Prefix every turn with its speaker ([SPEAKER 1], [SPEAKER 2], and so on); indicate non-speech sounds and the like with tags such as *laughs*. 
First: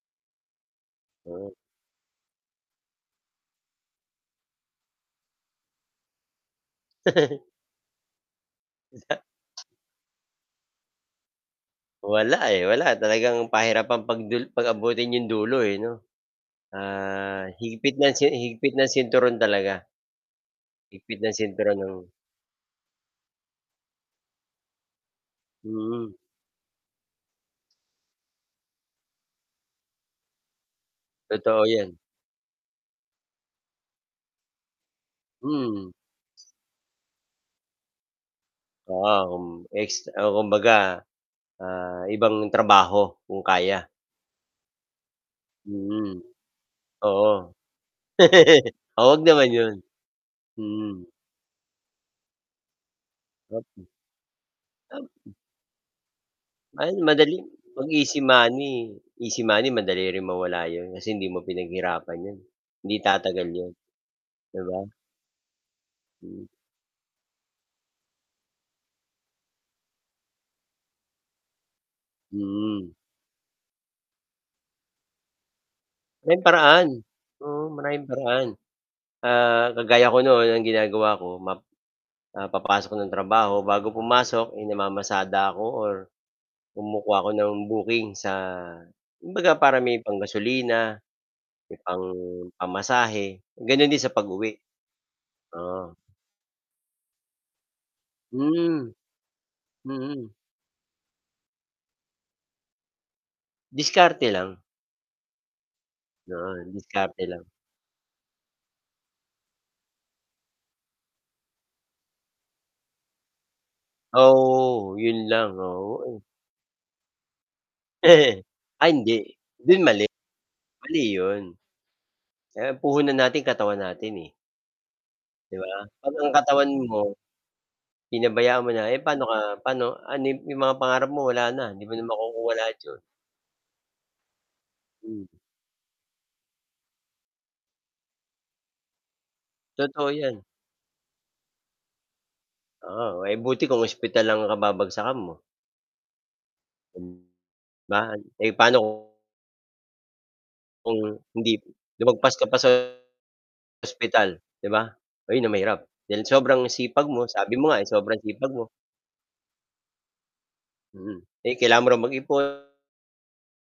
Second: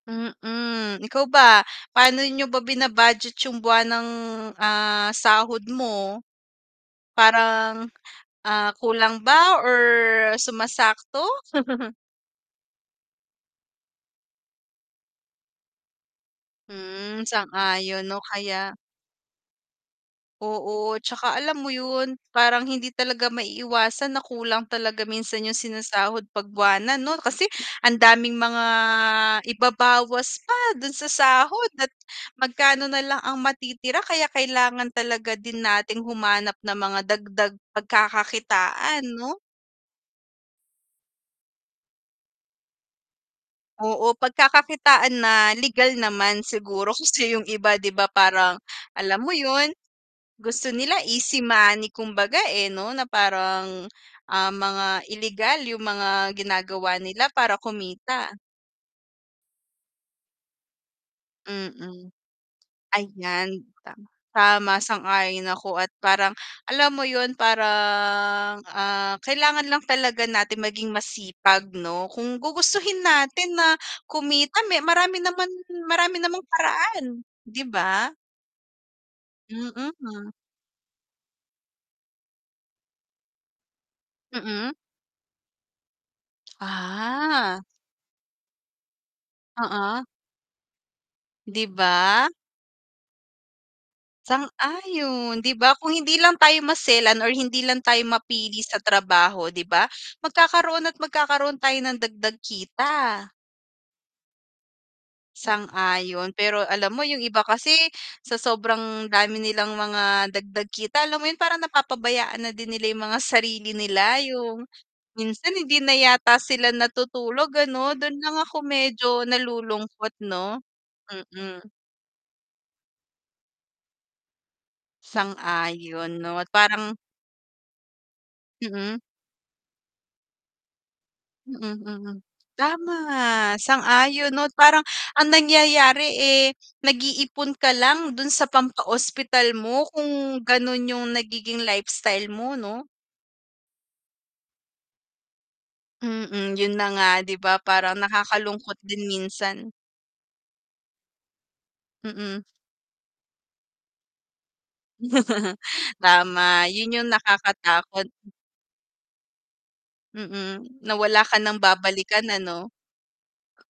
[SPEAKER 1] Mm, ikaw
[SPEAKER 2] Mm.
[SPEAKER 1] ba paano niyo ba bina-budget yung buwanang, ah, sahod mo?
[SPEAKER 2] *chuckles*
[SPEAKER 1] Parang, ah, kulang
[SPEAKER 2] Isa.
[SPEAKER 1] ba or sumasakto? *chuckles*
[SPEAKER 2] Wala, eh, wala talagang, pahirapan pag-dul pag-abutin 'yong dulo, eh, 'no,
[SPEAKER 1] Mm,
[SPEAKER 2] ah, higpit
[SPEAKER 1] sang-ayon
[SPEAKER 2] ng
[SPEAKER 1] 'no,
[SPEAKER 2] si
[SPEAKER 1] kaya
[SPEAKER 2] higpit ng sinturon talaga.
[SPEAKER 1] Oo.
[SPEAKER 2] Higpit ng
[SPEAKER 1] Tsaka alam mo
[SPEAKER 2] sinturon, oo.
[SPEAKER 1] yun, parang hindi talaga maiiwasan na kulang talaga minsan yung
[SPEAKER 2] Mm.
[SPEAKER 1] sinasahod 'pag bwanan no, kasi ang daming mga ibabawas pa dun sa
[SPEAKER 2] Totoo
[SPEAKER 1] sahod at
[SPEAKER 2] yan.
[SPEAKER 1] magkano nalang ang matitira, kaya kailangan talaga din
[SPEAKER 2] Hmm.
[SPEAKER 1] nating humanap ng mga dagdag pagkakakitaan
[SPEAKER 2] Oo,
[SPEAKER 1] no?
[SPEAKER 2] kum ex oh, kumbaga, ah, ibang trabaho, kung kaya.
[SPEAKER 1] Oo. Pagkakakitaan na legal
[SPEAKER 2] Mm,
[SPEAKER 1] naman siguro, kasi yung
[SPEAKER 2] oo.
[SPEAKER 1] iba 'di ba parang
[SPEAKER 2] *laughs* Huwag
[SPEAKER 1] alam mo
[SPEAKER 2] naman
[SPEAKER 1] yun,
[SPEAKER 2] 'yon,
[SPEAKER 1] gusto nila
[SPEAKER 2] mm.
[SPEAKER 1] easy money kumbaga, eh, no na parang,
[SPEAKER 2] *unintelligible*
[SPEAKER 1] ah, mga
[SPEAKER 2] *unintelligible*
[SPEAKER 1] ilegal yung mga
[SPEAKER 2] Ay,
[SPEAKER 1] ginagawa nila
[SPEAKER 2] madali
[SPEAKER 1] para
[SPEAKER 2] 'pag easy
[SPEAKER 1] kumita.
[SPEAKER 2] money. Easy money madali ring mawala 'yon, kasi hindi mo
[SPEAKER 1] Mm.
[SPEAKER 2] pinaghirapan 'yon. Hindi tatagal
[SPEAKER 1] Ayan
[SPEAKER 2] 'yon,
[SPEAKER 1] tama
[SPEAKER 2] 'di
[SPEAKER 1] tama
[SPEAKER 2] ba?
[SPEAKER 1] sang-ayon ako at parang,
[SPEAKER 2] Mm.
[SPEAKER 1] alam mo yun parang, ah, kailangan lang talaga natin maging masipag no. Kung
[SPEAKER 2] Mm.
[SPEAKER 1] gugustuhin natin na kumita me marami naman marami
[SPEAKER 2] May
[SPEAKER 1] namang
[SPEAKER 2] paraan,
[SPEAKER 1] paraan 'di
[SPEAKER 2] oo maraming
[SPEAKER 1] ba?
[SPEAKER 2] paraan. Ah,
[SPEAKER 1] Mm,
[SPEAKER 2] kagaya ko
[SPEAKER 1] mhm.
[SPEAKER 2] no'n, ang ginagawa ko, map ah, papasok ng trabaho, bago pumasok, eh,
[SPEAKER 1] Mm.
[SPEAKER 2] namamasada ako or kumukuha ako ng
[SPEAKER 1] Ah.
[SPEAKER 2] booking sa kumbaga para may
[SPEAKER 1] Oo.
[SPEAKER 2] panggasolina,
[SPEAKER 1] 'Di
[SPEAKER 2] may pang
[SPEAKER 1] ba?
[SPEAKER 2] pamasahe. Gano'n din sa pag-uwi,
[SPEAKER 1] Sang-ayon. 'Di ba, kung
[SPEAKER 2] oo.
[SPEAKER 1] hindi lang tayo maselan or hindi lang tayo mapili sa
[SPEAKER 2] Hmm,
[SPEAKER 1] trabaho 'di ba,
[SPEAKER 2] mm.
[SPEAKER 1] magkakaroon at magkakaroon tayo nang dagdag kita.
[SPEAKER 2] Diskarte lang.
[SPEAKER 1] Sang-ayon,
[SPEAKER 2] Oo,
[SPEAKER 1] pero alam mo yung
[SPEAKER 2] diskarte
[SPEAKER 1] iba
[SPEAKER 2] lang.
[SPEAKER 1] kasi sa sobrang dami nilang mga dagdag kita, alam mo yun parang napapabayaan na din nila yung mga sarili nila, yung
[SPEAKER 2] Oo. Yun
[SPEAKER 1] minsan
[SPEAKER 2] lang,
[SPEAKER 1] hindi na
[SPEAKER 2] oo, eh.
[SPEAKER 1] yata sila natutulog ano. Dun lang
[SPEAKER 2] *chuckles*
[SPEAKER 1] ako
[SPEAKER 2] Ay,
[SPEAKER 1] medyo
[SPEAKER 2] hindi. Dun mali,
[SPEAKER 1] nalulungkot 'no,
[SPEAKER 2] mali yun.
[SPEAKER 1] mm.
[SPEAKER 2] Eh, ang puhunan natin katawan natin, eh. 'Di ba,
[SPEAKER 1] Sang-ayon
[SPEAKER 2] 'pag ang
[SPEAKER 1] 'no at
[SPEAKER 2] katawan
[SPEAKER 1] parang
[SPEAKER 2] mo, pinabayaan mo na,
[SPEAKER 1] Mm.
[SPEAKER 2] eh, paano ka paano ano 'yong mga pangarap mo wala na,
[SPEAKER 1] Mm,
[SPEAKER 2] 'di mo na
[SPEAKER 1] mm.
[SPEAKER 2] makukuha lahat 'yon.
[SPEAKER 1] Tama, sang-ayon 'no. Parang ang
[SPEAKER 2] Mm.
[SPEAKER 1] nangyayari, eh, nag-iipon ka lang dun sa pampaospital mo
[SPEAKER 2] Totoo yan.
[SPEAKER 1] kung ganun yung nagiging lifestyle mo 'no?
[SPEAKER 2] Oo. Eh, buti kung ospital ang kababagsakan mo.
[SPEAKER 1] Mm, yun na nga 'di ba? parang
[SPEAKER 2] Ba, eh,
[SPEAKER 1] nakakalungkot
[SPEAKER 2] paano
[SPEAKER 1] din
[SPEAKER 2] ku
[SPEAKER 1] minsan.
[SPEAKER 2] kung hindi lumagpas
[SPEAKER 1] Mm.
[SPEAKER 2] ka pa sa, ospital 'di ba? Ayun na
[SPEAKER 1] *chuckles*
[SPEAKER 2] mahirap, dahil sobrang
[SPEAKER 1] Tama, yun
[SPEAKER 2] sipag
[SPEAKER 1] yung
[SPEAKER 2] mo, sabi mo nga
[SPEAKER 1] nakakatakot.
[SPEAKER 2] sobrang sipag mo.
[SPEAKER 1] Mm, na wala
[SPEAKER 2] Mhm,
[SPEAKER 1] ka nang
[SPEAKER 2] eh, kailangan mo ring
[SPEAKER 1] babalikan ano?
[SPEAKER 2] mag-ipon.